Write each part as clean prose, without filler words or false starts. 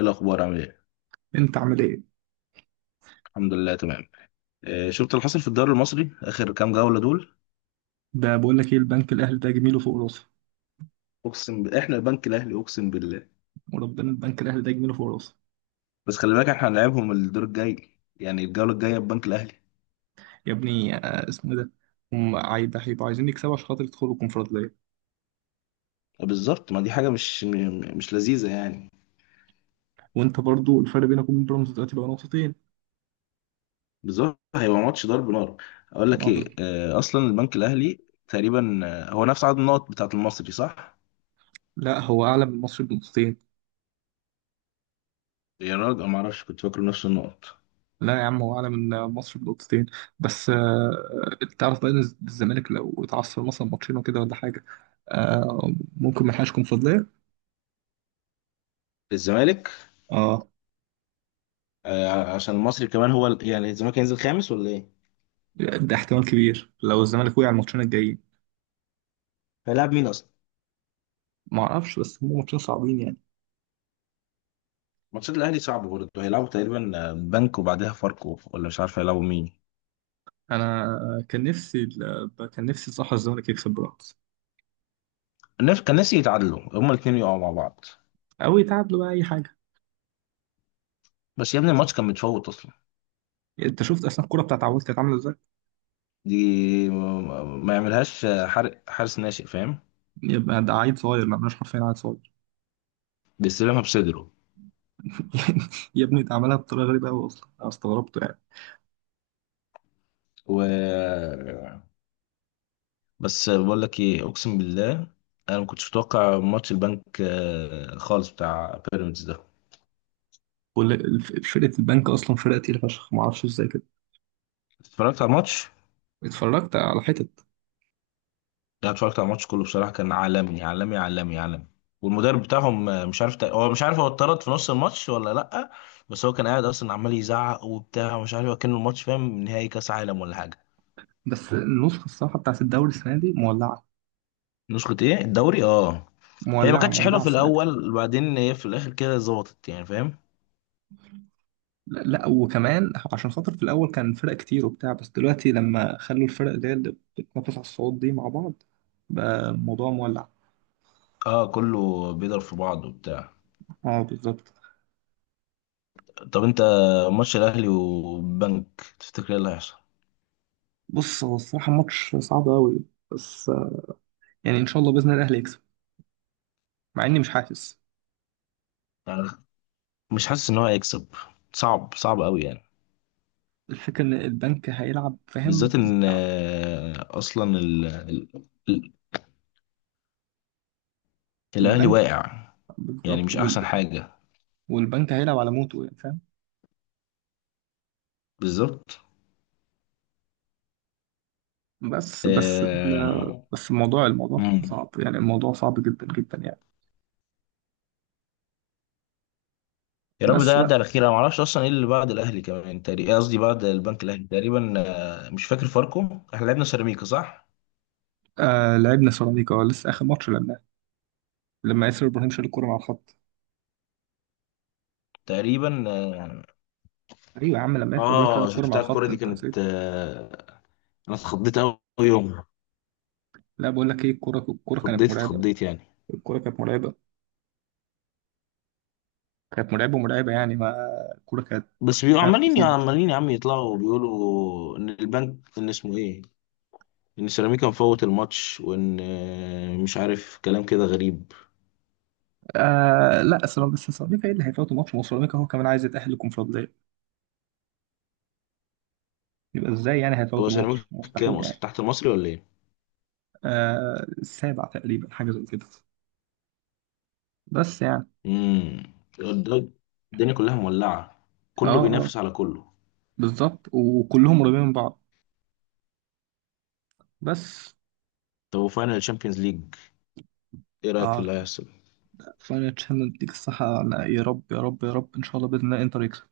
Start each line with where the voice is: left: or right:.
left: ايه الاخبار؟ عامل ايه؟
right: انت عامل ايه؟
left: الحمد لله تمام. آه، شفت اللي حصل في الدوري المصري اخر كام جوله دول؟
right: ده بقول لك ايه، البنك الاهلي ده جميله فوق راسه.
left: احنا البنك الاهلي، اقسم بالله.
right: وربنا البنك الاهلي ده جميله فوق راسه.
left: بس خلي بالك، احنا هنلعبهم الدور الجاي، يعني الجوله الجايه، البنك الاهلي.
right: يا ابني آه، اسمه إيه ده؟ ده هيبقوا عايزين يكسبوا عشان خاطر يدخلوا الكونفدراليه.
left: بالظبط، ما دي حاجه مش لذيذه يعني.
right: وانت برضو الفرق بينك وبين بيراميدز دلوقتي بقى نقطتين.
left: بالظبط، هيبقى ماتش ضرب نار. اقول لك
right: آه،
left: ايه،
right: بس-
left: آه، اصلا البنك الاهلي تقريبا آه، هو نفس عدد النقط بتاعه المصري، صح؟
right: لا هو اعلى من مصر بنقطتين.
left: يا راجل، ما اعرفش، كنت فاكره نفس النقط.
right: لا يا عم، هو اعلى من مصر بنقطتين. بس انت تعرف بقى ان الزمالك لو اتعثر مثلا ماتشين وكده ولا حاجه. آه، ممكن ما يلحقش كونفدراليه.
left: الزمالك؟
right: اه،
left: آه، عشان المصري كمان هو يعني الزمالك هينزل خامس ولا ايه؟
right: ده احتمال كبير لو الزمالك وقع الماتشين الجايين.
left: هيلعب مين اصلا؟
right: ما اعرفش، بس هم ماتشين صعبين يعني.
left: ماتشات الاهلي صعب برضه، هيلعبوا تقريبا بنك وبعدها فاركو، ولا مش عارف هيلعبوا مين.
right: انا كان نفسي كان نفسي صح الزمالك يكسب بيراميدز،
left: الناس كان ناسي يتعادلوا، هما الاثنين يقعوا مع بعض.
right: او يتعادلوا بقى اي حاجه.
left: بس يا ابني الماتش كان متفوت اصلا.
right: انت شفت اصلا الكوره بتاعت عواد كانت عامله ازاي؟
left: دي، ما يعملهاش، حارس ناشئ، فاهم؟
right: يبقى ده عيل صغير، ما عملناش حرفيا عيل صغير.
left: بيستلمها بصدره.
right: يا ابني، ده عملها بطريقه غريبه قوي، اصلا انا استغربت يعني.
left: و بس بقول لك ايه، اقسم بالله، انا ما كنتش متوقع ماتش البنك خالص، بتاع بيراميدز ده.
right: كل فرقه البنك اصلا فرقه تقيله فشخ، ما اعرفش ازاي كده.
left: اتفرجت على الماتش؟
right: اتفرجت على حتت.
left: لا، اتفرجت على الماتش كله بصراحه، كان عالمي عالمي عالمي عالمي. والمدرب بتاعهم آه، مش عارف، هو مش عارف، هو اتطرد في نص الماتش ولا لا؟ بس هو كان قاعد اصلا عمال يزعق وبتاع ومش عارف، كان الماتش فاهم نهائي كاس عالم ولا حاجه.
right: بس النسخه الصراحه بتاعت الدوري السنه دي مولعه،
left: نسخه ايه الدوري؟ اه، هي ما
right: مولعه
left: كانتش حلوه
right: مولعه
left: في
right: السنه دي.
left: الاول وبعدين هي في الاخر كده ظبطت يعني، فاهم؟
right: لا لا، وكمان عشان خاطر في الاول كان فرق كتير وبتاع، بس دلوقتي لما خلوا الفرق اللي هي اللي بتتنافس على الصعود دي مع بعض، بقى الموضوع مولع.
left: اه، كله بيضرب في بعض وبتاع.
right: اه بالظبط.
left: طب انت، ماتش الاهلي وبنك، تفتكر ايه اللي هيحصل؟
right: بص، هو الصراحه ماتش صعب قوي، بس آه، يعني ان شاء الله باذن الله الاهلي يكسب، مع اني مش حاسس.
left: يعني مش حاسس ان هو هيكسب. صعب صعب قوي يعني.
right: الفكره ان البنك هيلعب فاهم.
left: بالذات ان آه، اصلا ال- الاهلي
right: البنك،
left: واقع، يعني
right: بالظبط.
left: مش احسن حاجه.
right: والبنك هيلعب على موته يعني فاهم.
left: بالظبط.
right: بس بس ال-
left: آه،
right: بس الموضوع، الموضوع
left: مم.
right: صعب يعني، الموضوع صعب جدا جدا يعني.
left: يا رب ده
right: بس
left: يعدي
right: لا.
left: على خير. انا ما اعرفش اصلا ايه اللي بعد الاهلي، كمان تقريبا، قصدي بعد البنك الاهلي. تقريبا مش فاكر، فاركو. احنا لعبنا سيراميكا، صح؟
right: آه لعبنا سيراميكا، لسه اخر ماتش لعبنا، لما ياسر ابراهيم شال الكرة مع الخط.
left: تقريبا اه.
right: ايوه يا عم، لما ياسر ابراهيم شال
left: اه،
right: الكرة مع
left: شفتها الكرة
right: الخط
left: دي،
right: انت
left: كانت
right: نسيت.
left: آه، انا اتخضيت قوي يومها.
right: لا بقول لك ايه، الكرة كانت
left: اتخضيت
right: مرعبة.
left: اتخضيت يعني.
right: الكرة كانت مرعبة، كانت مرعبة مرعبة يعني. ما الكرة كانت
left: بس بيبقوا
right: فعلا
left: عمالين يا
right: تخض.
left: عمالين يا عم يطلعوا وبيقولوا ان البنك، ان اسمه ايه، ان سيراميكا مفوت الماتش، وان آه، مش عارف، كلام كده غريب.
right: آه لا سلام، بس سيراميكا ايه اللي هيفوتوا ماتش؟ ما هو سيراميكا هو كمان عايز يتأهل للكونفدرالية، يبقى ازاي يعني هيفوت
left: هو
right: الماتش؟
left: سيراميكا كام
right: مستحيل
left: اصلا
right: يعني.
left: تحت المصري ولا ايه؟
right: آه السابع تقريبا، حاجة زي كده، بس يعني.
left: امم، ده- الدنيا كلها مولعه،
right: اه
left: كله
right: اه آه،
left: بينافس على كله.
right: بالظبط، وكلهم قريبين من بعض. بس
left: طب وفاينل تشامبيونز ليج، ايه رايك في
right: اه.
left: اللي هيحصل؟
right: فاينل تشامبيونز ليج، الصحة أنا يا رب يا رب يا رب ان شاء الله باذن الله انتر يكسب،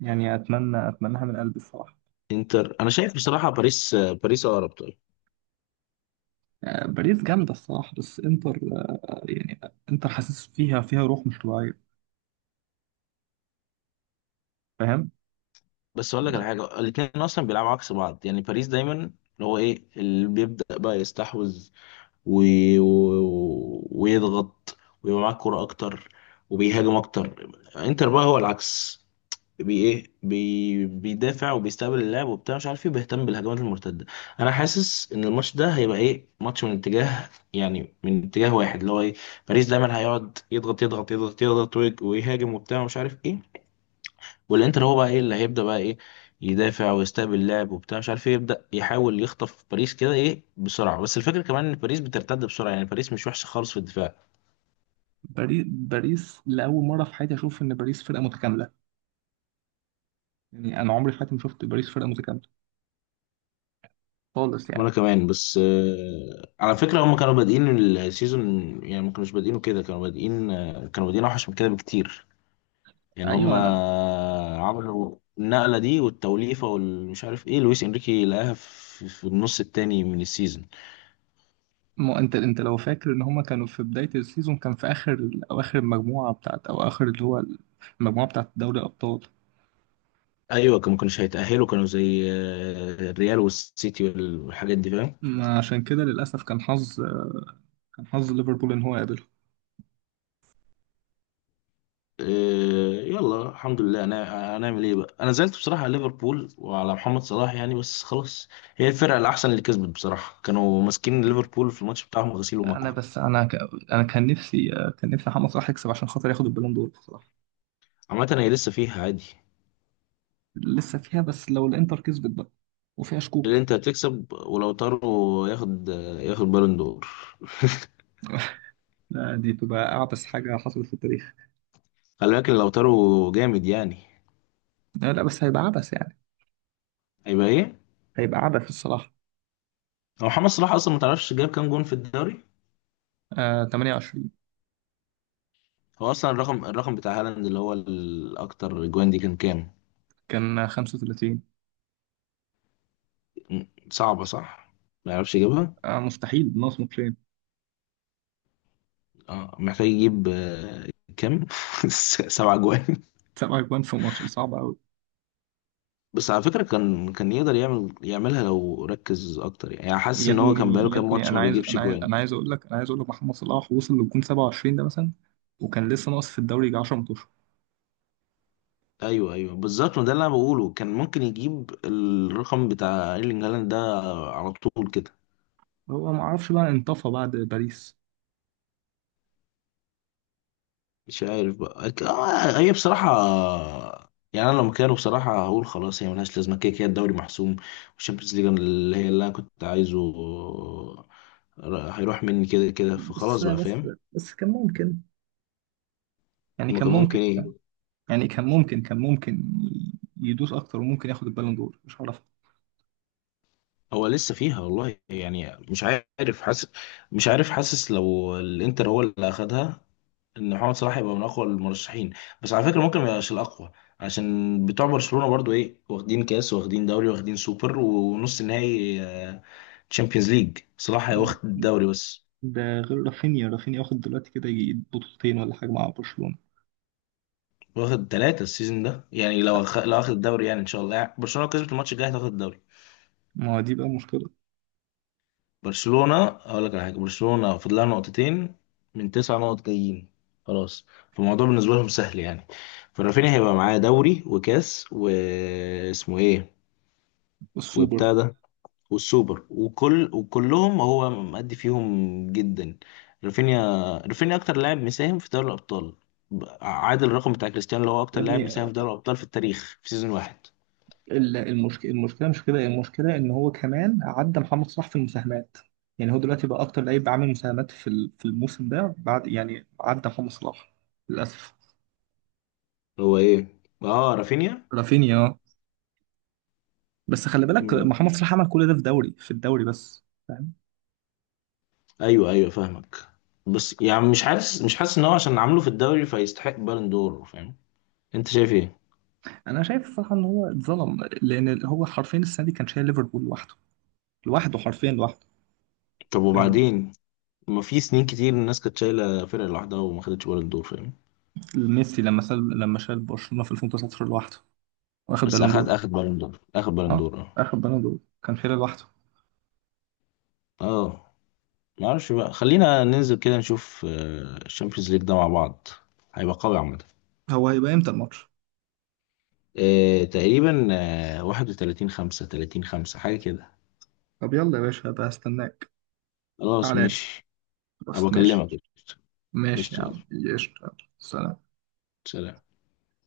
right: يعني اتمنى اتمناها من قلبي الصراحه.
left: انتر، انا شايف بصراحه باريس آه، باريس اقرب، طيب.
right: آه، باريس جامده الصراحه، بس انتر آه، يعني انتر حاسس فيها، فيها روح مش طبيعيه، فاهم.
left: بس اقول لك على حاجه، الاثنين اصلا بيلعبوا عكس بعض، يعني باريس دايما اللي هو ايه، اللي بيبدا بقى يستحوذ و... ويضغط ويبقى معاك كوره اكتر وبيهاجم اكتر. انتر بقى هو العكس، بي بيدافع وبيستقبل اللاعب وبتاع، مش عارف ايه، بيهتم بالهجمات المرتده. انا حاسس ان الماتش ده هيبقى ايه، ماتش من اتجاه، يعني من اتجاه واحد، اللي هو ايه، باريس دايما هيقعد يضغط يضغط يضغط يضغط ويهاجم وبتاع، مش عارف ايه. والانتر هو بقى ايه، اللي هيبدا بقى ايه، يدافع ويستقبل اللاعب وبتاع، مش عارف ايه، يبدا يحاول يخطف باريس كده ايه، بسرعه. بس الفكره كمان ان باريس بترتد بسرعه، يعني باريس مش وحشه خالص في الدفاع.
right: باريس، باريس لاول مره في حياتي اشوف ان باريس فرقه متكامله، يعني انا عمري في حياتي ما شفت باريس فرقه متكامله خالص يعني.
left: وانا كمان، بس آه، على فكرة، هم كانوا بادئين السيزون، يعني ما كانوش بادئينه كده، كانوا بادئين آه، كانوا بادئين اوحش من كده بكتير. يعني هم
right: ايوه انا.
left: آه، عملوا النقلة دي والتوليفة والمش عارف ايه، لويس انريكي لقاها في النص التاني من السيزون.
right: ما انت لو فاكر ان هما كانوا في بدايه السيزون كان في اخر او اخر المجموعه بتاعت، او اخر اللي هو المجموعه بتاعت دوري الابطال.
left: ايوه، كانوا ما كانوش هيتأهلوا، كانوا زي آه، الريال والسيتي والحاجات دي، فاهم؟
right: ما عشان كده للاسف كان حظ، كان حظ ليفربول ان هو يقابل.
left: إيه، يلا الحمد لله، انا هنعمل ايه بقى؟ انا زعلت بصراحه على ليفربول وعلى محمد صلاح يعني، بس خلاص. هي الفرقه الاحسن اللي كسبت بصراحه، كانوا ماسكين ليفربول في الماتش بتاعهم غسيل
right: انا
left: ومكوى.
right: بس انا ك... انا كان نفسي، كان نفسي محمد صلاح يكسب عشان خاطر ياخد البالون دور بصراحه.
left: عامه هي لسه فيها عادي،
right: لسه فيها، بس لو الانتر كسبت بقى، وفيها
left: اللي
right: شكوك.
left: انت هتكسب، ولو تارو ياخد، ياخد بالون دور.
right: لا، دي تبقى اعبث حاجه حصلت في التاريخ.
left: خلي بالك لو تارو جامد يعني.
right: لا لا، بس هيبقى عبث يعني،
left: هيبقى ايه.
right: هيبقى عبث الصراحه.
left: هو محمد صلاح اصلا، ما تعرفش جاب كام جون في الدوري؟
right: آه 28.
left: هو اصلا الرقم، الرقم بتاع هالاند اللي هو الاكتر جوان دي، كان كام؟
right: كان 35.
left: صعبه، صح، ما يعرفش يجيبها.
right: آه مستحيل ناقص ماتشين.
left: اه محتاج يجيب آه، كام سبع جوان.
right: سبع اجوان في ماتش صعب قوي.
left: بس على فكرة كان، كان يقدر يعمل، يعملها لو ركز اكتر، يعني يعني حاسس
right: يا
left: ان هو كان
right: ابني،
left: بقاله
right: يا
left: كام
right: ابني،
left: ماتش
right: انا
left: ما
right: عايز
left: بيجيبش
right: انا عايز
left: جوان.
right: انا عايز اقول لك انا عايز اقول لك محمد صلاح وصل للجون 27 ده مثلا، وكان لسه ناقص في الدوري يجي 10 ماتشات.
left: ايوه ايوه، بالظبط، ما ده اللي انا بقوله، كان ممكن يجيب الرقم بتاع ايرلينج هالاند ده على طول كده.
right: هو ما اعرفش بقى، انطفى بعد باريس.
left: مش عارف بقى آه، هي بصراحة يعني، انا لو مكانه بصراحة هقول خلاص، هي ملهاش لازمة، كده كده الدوري محسوم، والشامبيونز ليج اللي هي اللي انا كنت عايزه، هيروح مني كده كده،
right: بس
left: فخلاص بقى،
right: بس
left: فاهم؟
right: بس كان ممكن، يعني
left: ما
right: كان
left: كان
right: ممكن،
left: ممكن ايه.
right: يعني كان ممكن، كان ممكن يدوس اكتر وممكن ياخد البالون دور، مش هعرف.
left: هو لسه فيها والله يعني، مش عارف حاسس لو الانتر هو اللي اخدها، ان محمد صلاح يبقى من اقوى المرشحين. بس على فكره ممكن ما يبقاش الاقوى، عشان بتوع برشلونه برضو ايه، واخدين كاس واخدين دوري واخدين سوبر ونص نهائي تشامبيونز ليج، صلاح واخد الدوري بس،
right: ده غير رافينيا، رافينيا واخد دلوقتي كده يجي بطولتين ولا حاجه مع برشلونه.
left: واخد ثلاثه السيزون ده، يعني لو لو اخد الدوري، يعني ان شاء الله يعني. برشلونه لو كسبت الماتش الجاي هتاخد الدوري.
right: ما هو دي بقى مشكله.
left: برشلونة، هقول لك على حاجة، برشلونة فاضل لها نقطتين من تسع نقط جايين، خلاص، فالموضوع بالنسبة لهم سهل يعني. فرافينيا هيبقى معاه دوري وكاس واسمه ايه
right: السوبر.
left: وبتاع ده، والسوبر، وكلهم هو مأدي فيهم جدا، رافينيا. رافينيا أكتر لاعب مساهم في دوري الأبطال، عادل الرقم بتاع كريستيانو، اللي هو
right: يا
left: أكتر لاعب
right: ابني،
left: مساهم في دوري الأبطال في التاريخ في سيزون واحد.
right: المشكله، المشكله مش كده، المشكله ان هو كمان عدى محمد صلاح في المساهمات، يعني هو دلوقتي بقى اكتر لعيب عامل مساهمات في في الموسم ده، بعد يعني عدى محمد صلاح للاسف.
left: هو ايه، اه رافينيا.
right: رافينيا. بس خلي بالك محمد صلاح عمل كل ده في دوري، في الدوري بس فاهم.
left: ايوه ايوه، فاهمك. بس يعني مش حاسس ان هو عشان عامله في الدوري فيستحق بالون دور، فاهم؟ انت شايف ايه؟
right: انا شايف الصراحه ان هو اتظلم، لان هو حرفيا السنه دي كان شايل ليفربول لوحده، لوحده حرفيا لوحده،
left: طب
right: فاهم.
left: وبعدين، ما في سنين كتير الناس كانت شايله فرقه لوحدها وما خدتش بالون دور، فاهم؟
right: ميسي لما شال برشلونه في 2019 لوحده واخد
left: بس
right: بالون
left: اخد،
right: دور.
left: اخد بالون دور، اخد بالون
right: اه
left: دور، اه.
right: اخد بالون دور، كان شايل لوحده.
left: اه، ما اعرفش بقى، خلينا ننزل كده نشوف الشامبيونز ليج ده مع بعض، هيبقى قوي عامه.
right: هو هيبقى امتى الماتش؟
left: آه، تقريبا آه، 31 5 30 5 حاجه كده.
right: طب يلا يا باشا، هبقى استناك.
left: خلاص
right: تعالى لي
left: ماشي، هبقى
right: بس،
left: اكلمك،
right: ماشي.
left: قشطة.
right: ماشي يا
left: قشطة،
right: عم.
left: يلا.
right: قشطة يلا. سلام.
left: سلام